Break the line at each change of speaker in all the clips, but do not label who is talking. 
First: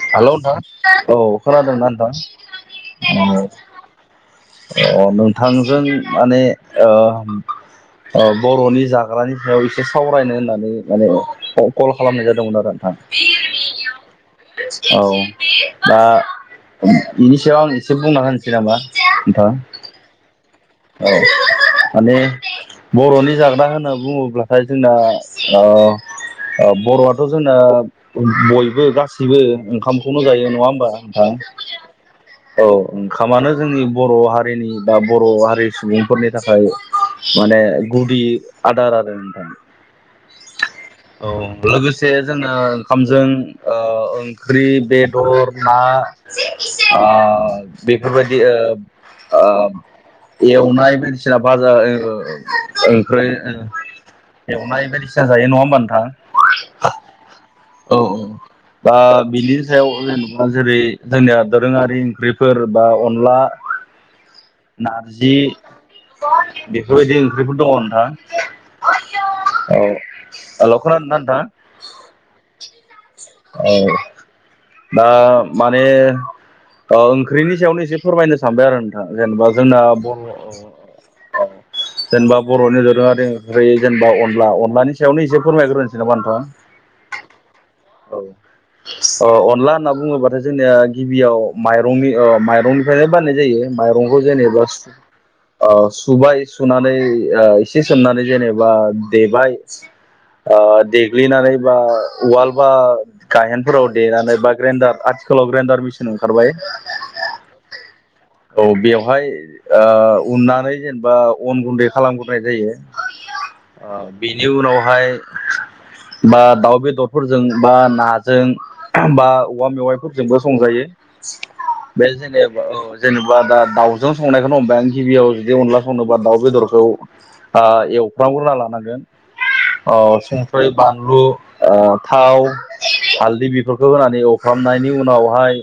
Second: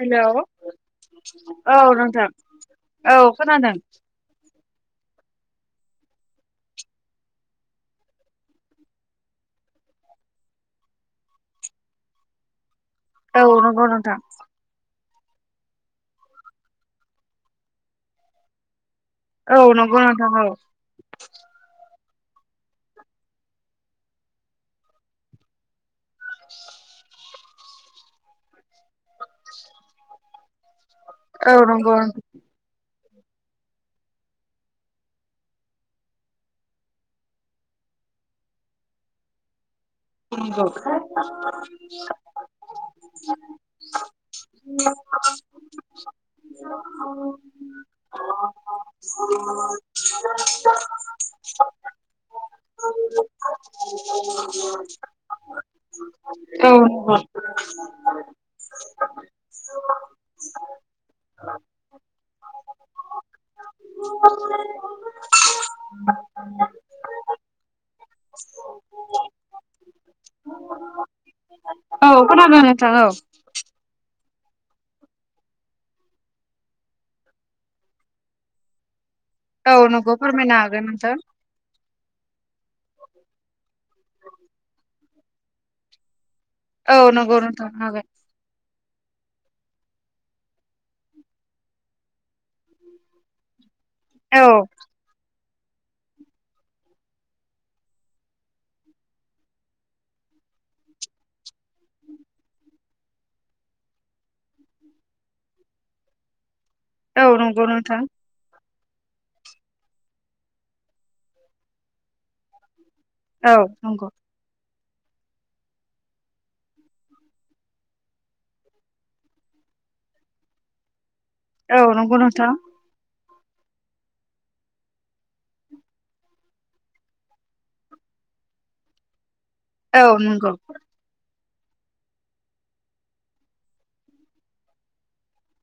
हेल'
hello नोंथां
औ
खोनादोंना
नोंथां औ
नोंथां
खोनादों
अ नोंथांजों माने ओ ओ बर'नि जाग्रानि सायाव एसे सावरायनो होननानै माने कल खालामनाय जादोंमोन आरो [unintelligible]
औ नोंथां
औ दा बेनि सायाव आं एसे बुंना होनोसै नामा नोंथां
औ नंगौ नोंथां औ
औ माने बर'नि जाग्रा होनना बुङोब्लाथाय जोंना ओ ओ बर'आथ' जोंना बयबो गासैबो ओंखामखौनो जायो नङा होमबा? [unintelligible]
औ नंगौ
औ ओंखामानो जोंनि बर' हारिनि बा बर' हारि सुबुंफोरनि थाखाय माने गुदि आदार आरो नोंथां
[unintelligible]
औ लोगोसे जोङो ओंखामजों ओ ओंख्रि, बेदर, ना आ बेफोरबायदि ओ ओ
[inaudible]
एवनाय बायदिसिना भाजा ओ ओंख्रै ओ
[inaudible]
भाजा जायो नङा होमबा नोंथां
औ
औ औ दा बिनि सायाव जेनेबा जेरै जोंनिया दोरोङारि ओंख्रिफोर बा अनला
[inaudible]
नारजि बेफोरबायदि ओंख्रिफोर दङ नोंथां औ हेलौ खोनादोंना नोंथां?
औ खोनादों नोंथां औ
औ। दा माने ओंख्रिनि ओ सायावनो एसे फोरमायनो सानबाय आरो नोंथां? जेनेबा
औ
जोंना
नंगौ
बर
फोरमायनो हागोन नोंथां
जेनेबा बर'नि दोरोङरारि ओंख्रि जेनेबा अनला अनलानि सायावनो एसे फोरमायग्रोनोसै नामा नोंथां
औ नंगौ नोंथां हागाय
ओ अनला होनना बुङोब्लाथाय जोंनिया गिबियाव माइरंनि माइरंनिफ्रायनो बाननाय जायो माइरंखौ
औ
जानोबा सु ओ सुबाय सुनानै ओ एसे सोमनानै जेनेबा देबाय ओ देग्लिनानै बा औआल ओ बा गायेनफोराव देनानै बा ग्रेन्डार आ स्कुलाव ग्रेन्डार मिसन ओंखारबाय
औ नंगौ नोंथां
औ बेवहाय ओ उननानै जेनेबा अन गुन्दै खालामग्रोनाय जायो
औ
आ
नंगौ
बेनि उनावहाय बा दाउ बेदरफोरजों बा नाजों बा औवा मेवाइफोरजोंबो संजायो
औ
बे
नंगौ नोंथां
जेनेबा ओ जेनेबा दा दाउजों संनायखौनो हमबाय आं गिबियाव जुदि अनला संनोबा दाउ बेदरखौ आ एवफ्राम ग्रोना लानांगोन ओ
औ नंगौ
संख्रै बानलु ओ थाव हालदै बेफोरखौ होनानै एवफ्रामनायनि उनावहाय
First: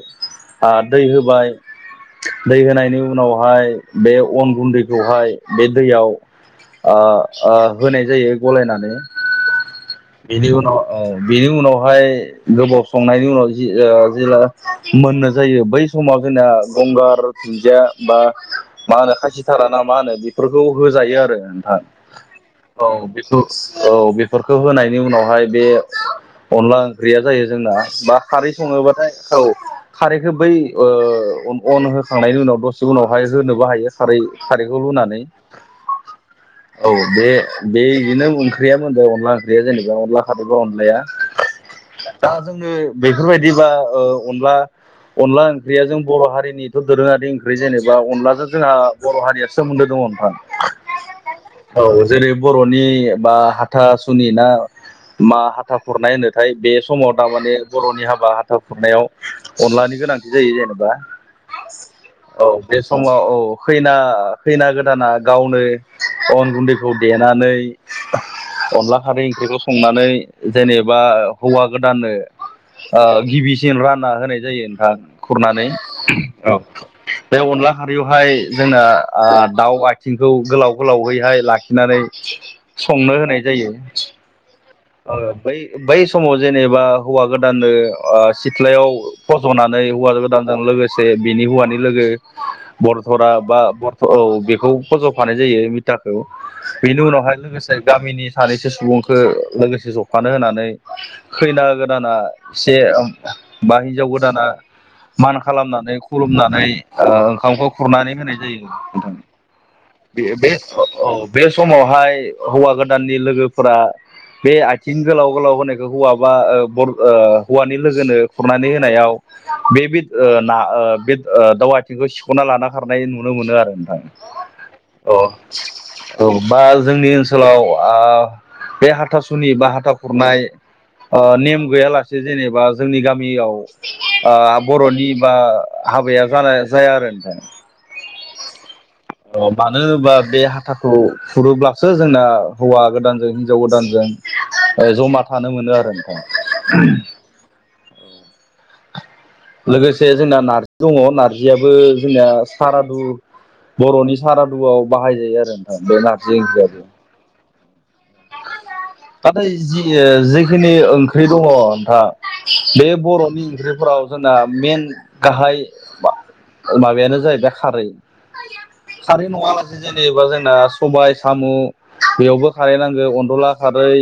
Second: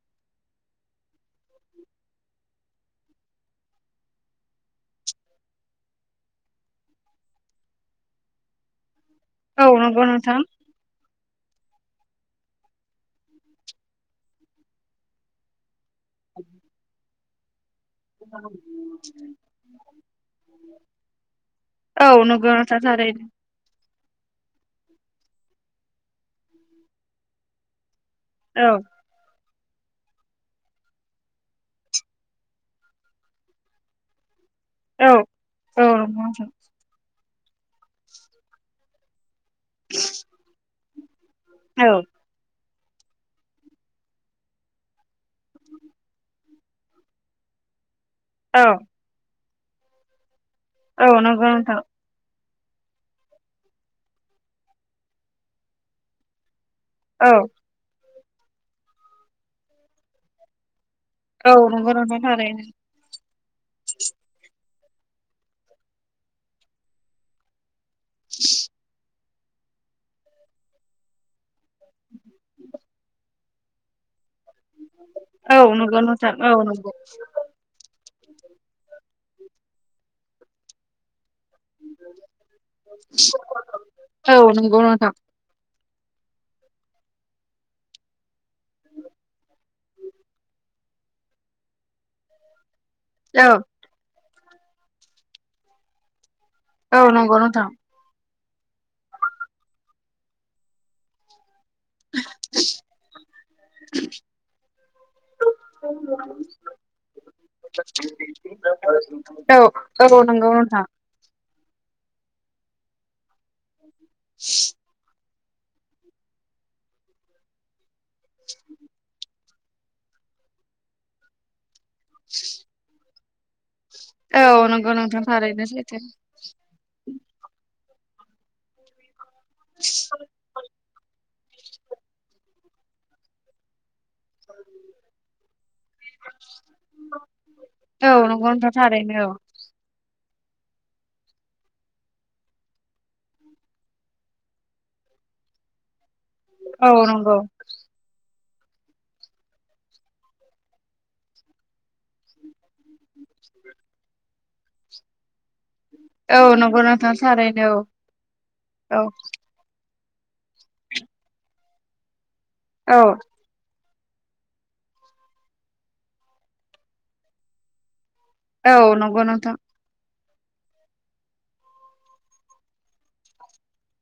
आ दै होबाय दै होनायनि उनावहाय बे अन गुन्दैखौहाय बे दैयाव आ आ होनाय जायो गलायनानै
औ नंगौ नोंथां
बिनि उनाव ओ बिनि उनावहाय गोबाव संनायनि उनाव जि ओ जेला मोननाय जायो बै समाव जोंना गंगार दुन्दिया बा मा होनो खासिथारा ना मा होनो बेफोरखौ होजायो आरो नोंथां
औ नंगौ नोंथां
औ। अ
थारैनो
बिखौ औ बेफोरखौ होनायनि उनावहाय बे अनला ओंख्रिया जायो जोंना बा खारै
औ
सङोबाथाय औ खारैखौ बै ओ अन होखांनायनि उनाव दसे उनावहाय जोनोबो हायो खारै खारैखौ
औ
लुनानै
औ नंगौ नोंथां
औ बे बे बिदिनो ओंख्रिया मोनदों अनला ओंख्रिया जेनेबा अनला खारबा अनलाया
औ
दा जोङो बेफोरबायदिबा ओ अनला अनला ओंख्रिया जों बर' हारिनिथ' दोरोङारि ओंख्रि जेनेबा अनलाजों
औ
जोंहा बर' हारिया सोमोन्दो दङ नोंथां।
औ नोंगै नो़थां।
औ जेरै बर'नि बा हाथासुनि ना मा हाथा खुरनाय होनोथाय बे समाव
औ
थारमाने बर'नि हाबा हाथा खुरनायाव अनलानि गोनांथि जायो जेनेबा
औ नंगौ नोंथां
औ
थारैनो
बे समाव औ खैना हैैना गोदान दाना गावनो अन गुन्दैखौ देनानै अनला खारै ओंख्रिखौ संनानै जेनेबा हौवा गोदानो गिबिसिन रानना होनाय जायो
औ
खुरनानै
नंगौ नोंथां
औ
नंगौ
बे अनला खारि बेहाय जोंना आ दाउ आथिंखौ गोलाव गोलावैहाय लाखिनानै संनो होनाय जायो।
औ नंगौ नोंथां।
ओ बै बै समाव जेनेबा हौवा गोदाननो ओ सिथ्लायाव फस'नानै हौवा गोदानजों लोगोसे बिनि हौवानि लोगो बरथरा
औ
बा बर औ बेखौ फज'फानाय जायो मिथाखौ
औ
बेनि
नंगौ
उनावहाय
नोंथां
लोगोसे गामिनि सानैसो सुबुंखौ लोगोसे जफानो होनानै खैना गोदाना से बा हिनजाव गोदाना मान खालामनानै खुलुमनानै ओ ओंखामखौ खुरनानै होनाय जायो नोंथां।
औ औ नंगौ
बे-बे
नोंथां
औ बे समावहाय हौवा गोदाननि लोगोफोरा बे आथिं गोलाव गोलाव होनायखौ हौवा ओ बा ओ हौवानि लोगोनो खुरनानै होनायाव बे-बे ओ ना ओ बे दाउ आथिंखौ सिख'ना लाना खारनाय नुनो मोनो आरो।
नंगौ
औ
नोंथां थारैनो सैथो
औ बा जोंनि ओनसोल ओनसोलाव आ बे हाथा सुनि बा हाथा खुरनाय ओ नेम गैयालासे जेनेबा जोंनि गामियाव ओ बर'नि बा हाबाया जानाय जाया आरो नोंथां।
औ नोंथां। थारैनो
अ
औ
मानो बा बे हाथाखौ खुरोब्लासो जोंना हौवा गोदानजों हिनजाव गोदानजों जमा थानो मोनो आरो नोंथां।
औ नंगौ।
लोगोसे जोंना नारजि दङ नारजियाबो जोंना सारादु बर'नि सारादुआव बाहाय जायो आरो। बे नारजि
औ
ओंख्रि आ
नंगौ नोंथां थारैनो औ
नाथाय जि जिखिनि ओंख्रि दङ नोंथा बे
औ
बर'नि ओंख्रिफोराव जोंना मेन गाहाय माबायानो जाहैबाय खारै
औ नंगौ
खारै
नोंथां
नङालासे जेनेबा जोंना सबाय साम' बेयावबो खारै नांगौ अनदला खारै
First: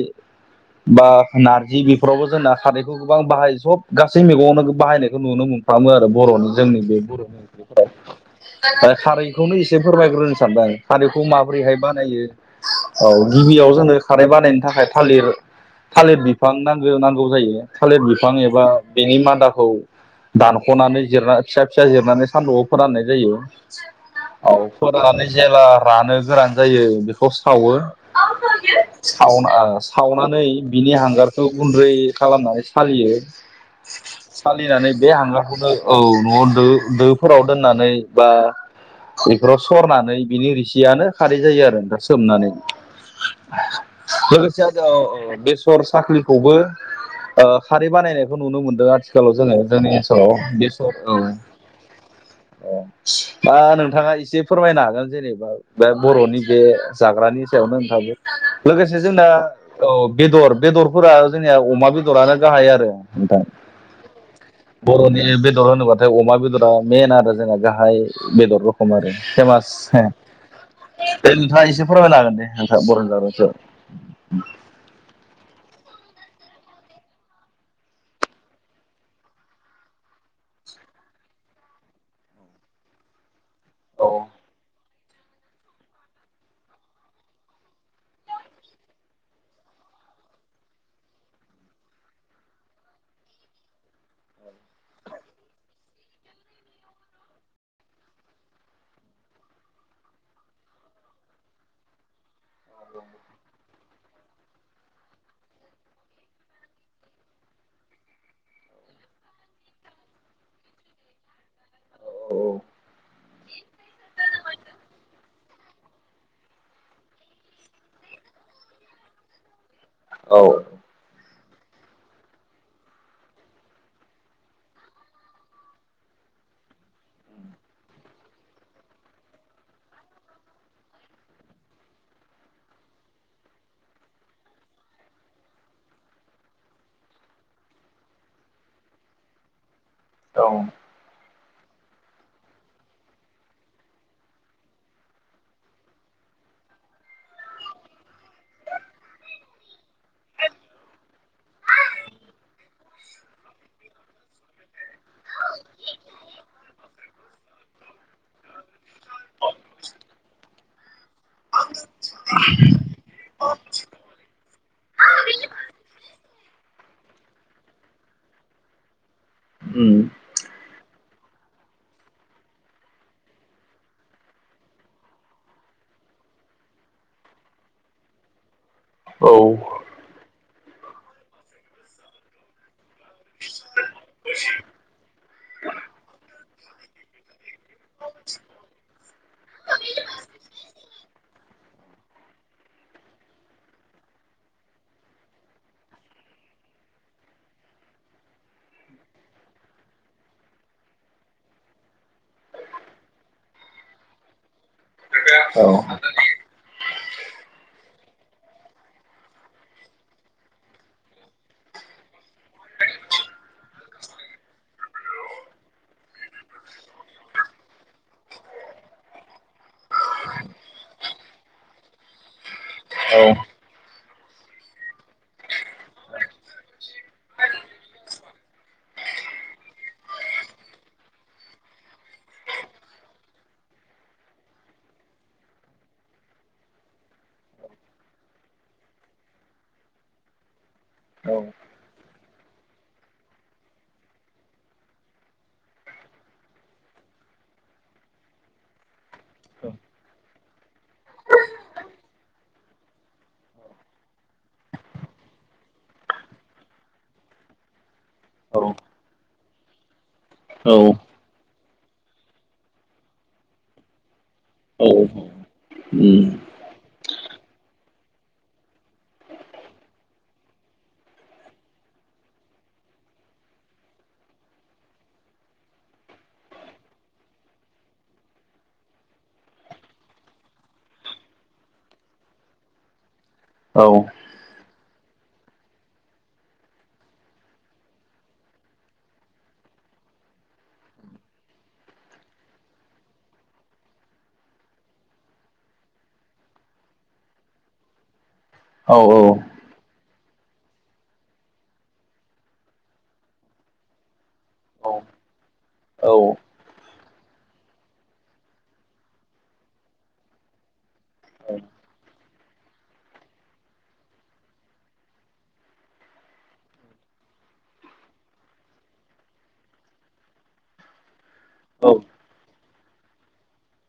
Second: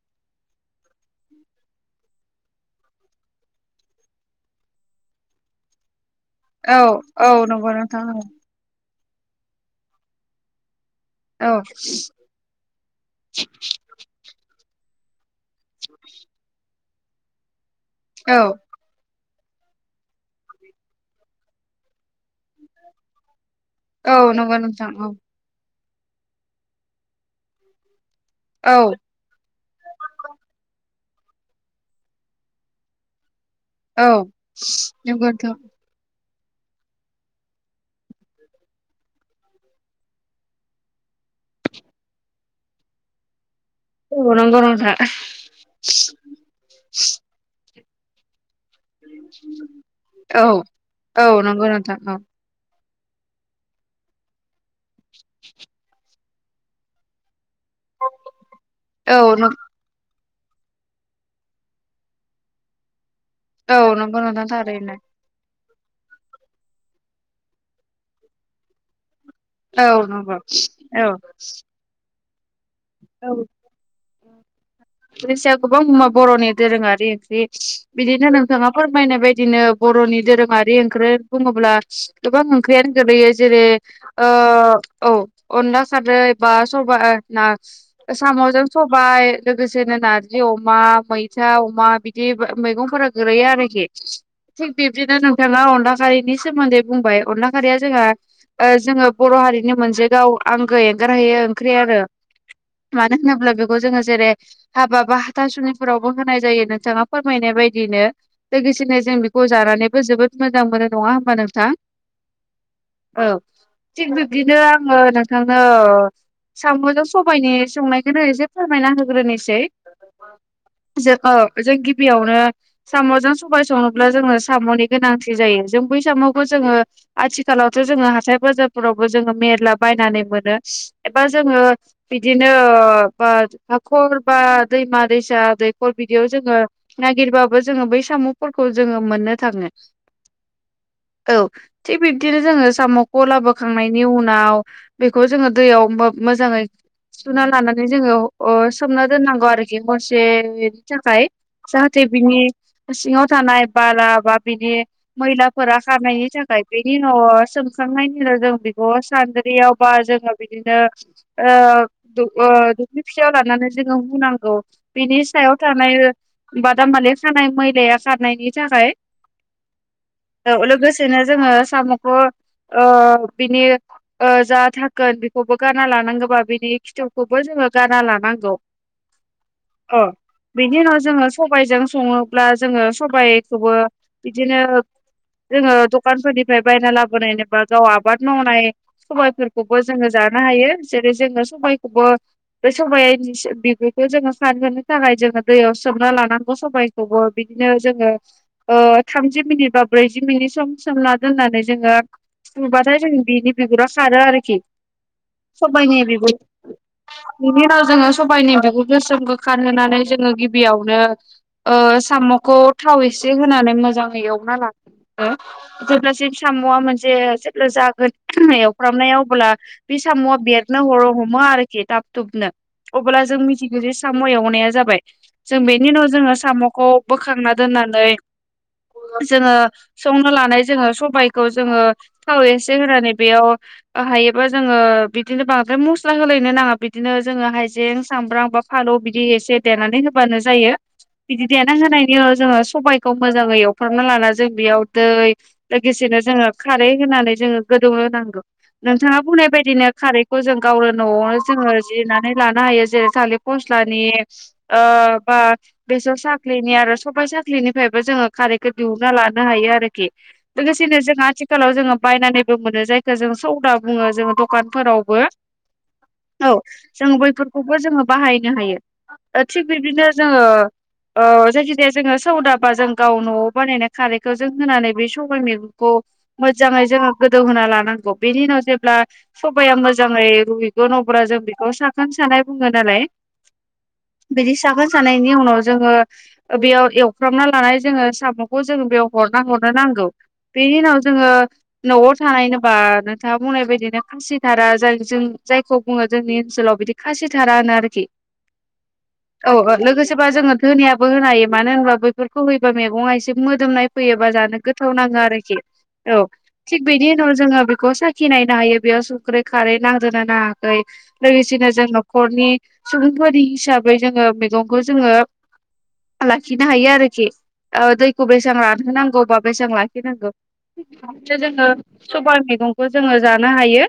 बा नारजि बेफोरावबो जोंना सारैखौ गोबां बाहायो सब गासै मैगंवनो बाहायनायखौ नुनो मोनो खालामो आरो बर'नि
औ
जोंनि बे
औ नंगौ नोंथां
बर'निफ खारैखौनो एसे फोरमायग्रोनो सानदों आं खारैखौ
औ
माब्रैहाय बानायो औ गिबियाव जोंनो खारै बानायनो थाखाय थालिर थालिर बिफां नांगौ नांगौ जायो। थालिर बिफां
औ
एबा बेनि मादा खौ दानख'नानै जिर फिसा फिसा जिरनानै सान्दुआव फोराननाय जायो औ
नंगौ नोंथां औ
फोरनानै जेब्ला रानो गोनां जायो बेखौ सावो
औ
स सावनानै बिनि हां हगारखौ गुन्दै खालामनानै सालियो
औ
सालिनानै बे
नंगौ नोंथां
हांग्राखौनो औ न'आव दो-दोफोराव दोननानै बा बेफोराव सरनानै बिनि रिसियानो खारै जायो आरो दा सोमनानै
औ नंगौ
लोगोसे जों
नोंथां
ओ बेसर साफ्रिखौबो खारै बानायनायखौ नुनो मोनदो ओ आथिखालाव जोङो जोंनि ओनसोलाव
औ
बेसर
औ
औ-औ
नंगौ नोंथां औ
दा नोंथाङा एसे फोरमायनो हागोन जेनेबा बे बर'नि बे जाग्रानि थायावनो थायो लोगोसे
औ
जोंना औ बेदर-बेदरफोरा जोंनिया अमा बेदरानो गाहाय आरो नोंथां
औ नंगौ नोंथां थारैनो
बर'नि बेद बेदर होनोबाथाय अमा बेदरा मेन आरो जोंहा गाहाय बेदर रखम आरो फेमास
औ नंगौ औ
ओ दे नोंथाङा एसे फोरमायनो हागोन दे। नोंथाङा
औ
बर'नि
ओम रेसियाखौबो मुवा बर'नि दोरोङारि ओंख्रि बिदिनो नोंथाङा फोरमायनाय बायदिनो बर'नि दोरोङारि ओंख्रै बुङोब्ला गोबां ओंख्रियानो गोग्लैयो जेरै ओ औ अनला साद्रो नै बा सबा ओ ना साम'जों सबाय लोगोसेनो नारजि अमा मैथा अमा बिदि बो मैगंफोरा गोरैयो आरोखि। थिग बिब्दिनो नोंथाङा अनला खारिनि सोमोन्दै बुंबाय अनला खारिया जोंहा ओ जोङो बर' हारिनि मोनसे गाव आंगो एंगारहैयो ओंख्रि आरो
औ।
मानो होनोब्ला बेखौ जोङो जेरै हाबा-बा हाथासुुलिफोरावबो होनाय जायो नोंथाङा फोरमायनाय बायदि दिनो लोगोसेनो जों बेखौ जानानैबो जोबोद मोजां मोनो नङा होमबा नोंथां?
उम औ
औ थिग बिब्दिनो आङो नोंथांनो ओ साम'जों स सबाइनि संनायखौनो एसे फोरमायना होग्रोनोसै।
जाग्रानि सायाव औ
जों औ जों गिबियावनो साम'जों सबाय संङोब्ला जोंङो साम'नि गोनांथि जायो जों बो बै साम'खौ जोङो आथिखालावथ' जोङो हाथाय-बाजारफोरावबो जोङो मेरला बायनानै मोनो। एबा जोङो बिदिनो ओ बा हाखर बा दैमा-दैसा दैखर बिदियाव जोङो नागिरबाबो जोङो बै साम'फोरखौ जोङो मोननो थाङो।
औ।
औ थिग बिब्दिनो जोङो साम'खौ लाबोखांनायनि उनाव बेखौ जोङो दैयाव मोब मोजाङै सुना लानानै जोङो अ-ओ सोमना दोननांगौ आरोखि हरसेनि थाखाय। जाहाथे बिनि सिङाव थानाय बाला बा बिनि मैलाफोरा खारनायनि थाखाय। बेनि उनाव सोमखांनायनि उनाव जों बेखौ सानद्रियावबा जोङो बिदिनो ओ दु - ओ दोल्खि फियाव लानानै जोङो हुनांगौ बिनि सायाव थानाय बादामालि खानाय मैलाया खारनायनि
उम
थाखाय।‌औ लोगोसे बिदिनो जोङो साम'खो ओ बिनि ओ जा धाकोन बेखौबो गारना लानांगौ अबा बिनि खिथौखौबो जोङो गारना लानांगौ।
औ।
अ बिनि उनाव जोङो सबायजों सङोब्ला जोङो सबायखौबो बिदिनो जोङो दकानफोरनिफ्राय बायना लाबोनाय एबा गाव आबाद मावनाय सबायफोरखौबो जोङो जा जानो हायो जेरै जोङो सबायखौबो बे सबायाइनि सि बिगुरखौ जोङो सानहोनो थाखाय जोङो दैयाव सोमना लानांगौ सबायखौबो बि बिदिनो जोङो ओ थामजि मिनिट बा ब्रैजि मिनिट सम सोमना दोननानै जोङो सुबाथाय जों बिनि बिगुरा खारो आरोखि।
उम
सबायनि बिगुर
[inaudible]
बिनि उनाव जोङो सबाइनि बिगुर गोसोमखौ खारहोनानै जोङो गिबियावनो ओ साम म'खौ थाव एसे होनानै मोजाङै एवना ला हो जेब्लासिम साम'आ मोनसे जेब्ला जागोन एवफ्रामनायाव अब्ला बे साम'आ बेरनो हर' हमो आरोखि थाब थुुबनो
औ
अब्ला जों मिथिगौ जे साम' एवनाया जाबाय । जों बेनि उनाव जोङो साम'खौ बोखांना दोन नानै जोङो संनो लानाय जोङो सबायखौ जोङो थाव एसे होनानै बेयाव हायोबा जोङो बि बिदिनो बांद्राय मस्ला होलायनो नाङा बिदिनो जोङो हाइजें, सामब्राम, बा फालौ बिदि एसे देनानै होबानो जायो । बिदि देना होनायनि जोङो सबाइखौ मोजाङै एवफ्रामना लाना जों बेयाव दै लोगोसे जोङो खारै होनानै जोङो गोदौ होनांगौ । नोंथाङा बुंनाय बायदिनो‌। खारैखौ जों गावनो न'आवनो जोङो जिरनानै लानो हायो जेरै थालिर फस्लानि ओ ओ बा बेसोर साखलिनि आरो सबा साखलिनिफ्राय बो जोङो
औ
खारैखौ दिहुनना लानो हायो आरोखि लोगोसेनो
औ
जों आथिलाव जोङो बायनानैबो मोनो जायखौ जों सौदा बुङो । जोङो
औ
दखानफोरावबो
उम औ
औ जों बैफोरखौबो जोङो बाहायनो हायो । ओ थिग बिदिनो जोङो ओ जायखि जाया जोङो सौदाबा जों गाव न'आव बानायनाय खारैखौ जों होनानै बे सबाय मैगंखौ मोजाङै जोङो गोदौहोना लानांगौ बेनि उनाव जेब्ला सबाया मोजाङै रुयगोन अब्ला जों बेखौ साखोन सानाय बुङो नालाय । बिदि साखोन सानायनि उनाव जोङो बेयाव एवफ्रामना लानाय जोङो साम'खौ जोङो बेयाव हरना हरनो नां गौ बेनि उनाव जोङो न'आव थानाय होनोबा नोंथाङा बुंनाय बायदिनो खासिथारा जाय जों जायखौ बुङो जोंनि ओनसोलाव बिदि खासि थारा होनो आरोखि । औ औ लोगोसे सोरबा जोङो धोनियो होनो हायो मानो होनबा बैफोरखौ होयोबा मैगङा एसे मोदोमनाय फैयो बा जानो गोथाव नां ङो आरोखि, औ थिग बिनि उनाव जोङो बेखौ साखिनायनो हायो । बेयाव संख्रै, खारै नांदोना नाङाखै लोगोसेनो जों न'खरनि सुबुंफोरनि हिसाब बै जोङो मैगंखौ जोङो लाखिनो हायो आरोखि । ओ दैखौ बेसेबां रानहोनांगौ बा बेसां लाखिनांगौ । जोङो सबाइ मैगंखौ जोङो जानो हायो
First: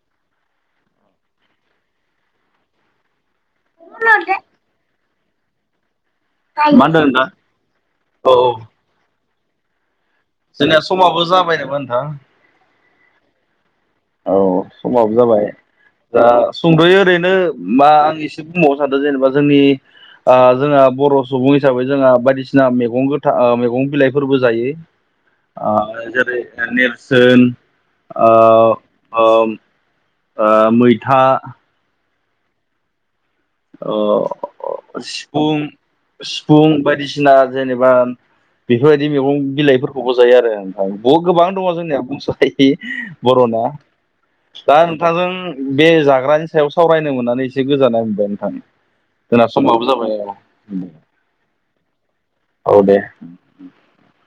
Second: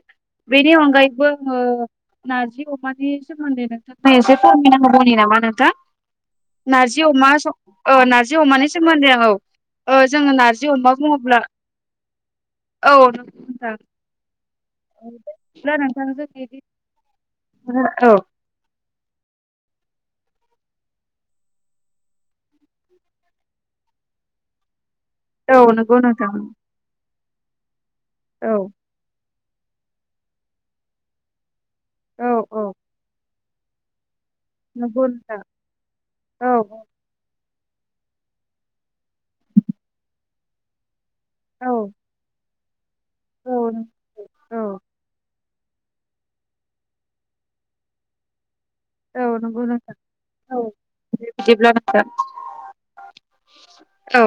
बेनि अनगायैबो ओ नारजि अमानि सोमोन्दै नोंथां एसे फोरमायना होबावनि नामा नोंथां?
मा होनदों
नारजि
नोंथां
अमा औ
औ
नार्जि
औ
अमानि सोमोन्दै औ औ जोङो नार्जि
जोंनिया
अमा
समाबो
बुङोब्ला
जाबाय नामा नोंथां
औ नोंथां
औ समाबो जाबाय
बिदिब्ला नोंथां
दा
जोंनि
सुंद'यो ओरैनो मा
औ
आं एसे बुंबावनो सानदों जेनेबा जोंनि जोंहा बर' सुबुं हिसाबै जोंहा बायदिसिना मैगं गोथां मैगं बिलाइफोरबो जायो
औ नंगौ नोंथां
जेरै नेरसोन ओ
औ
ओ मैथा
औ औ नंगौ नोंथां
सिफुं
औ
सिफुं बायदिसिना जेनेबा बेफोरबायदि मैगं बिलाइफोरखौबो जायो आरो नोंथां गोबां दङ
औ
जोंनिया बुंस' हायि
औ
बर'ना
औ
दा नोंथांजों बे जाग्रानि सायाव सावरायनो मोननानै एसे गोजोननाय मोनबाय नोंथां
औ
जोंना
नंगौ
समाबो
नोंथां औ
जाबाय
बिदिब्ला नोंथां
औ दे
औ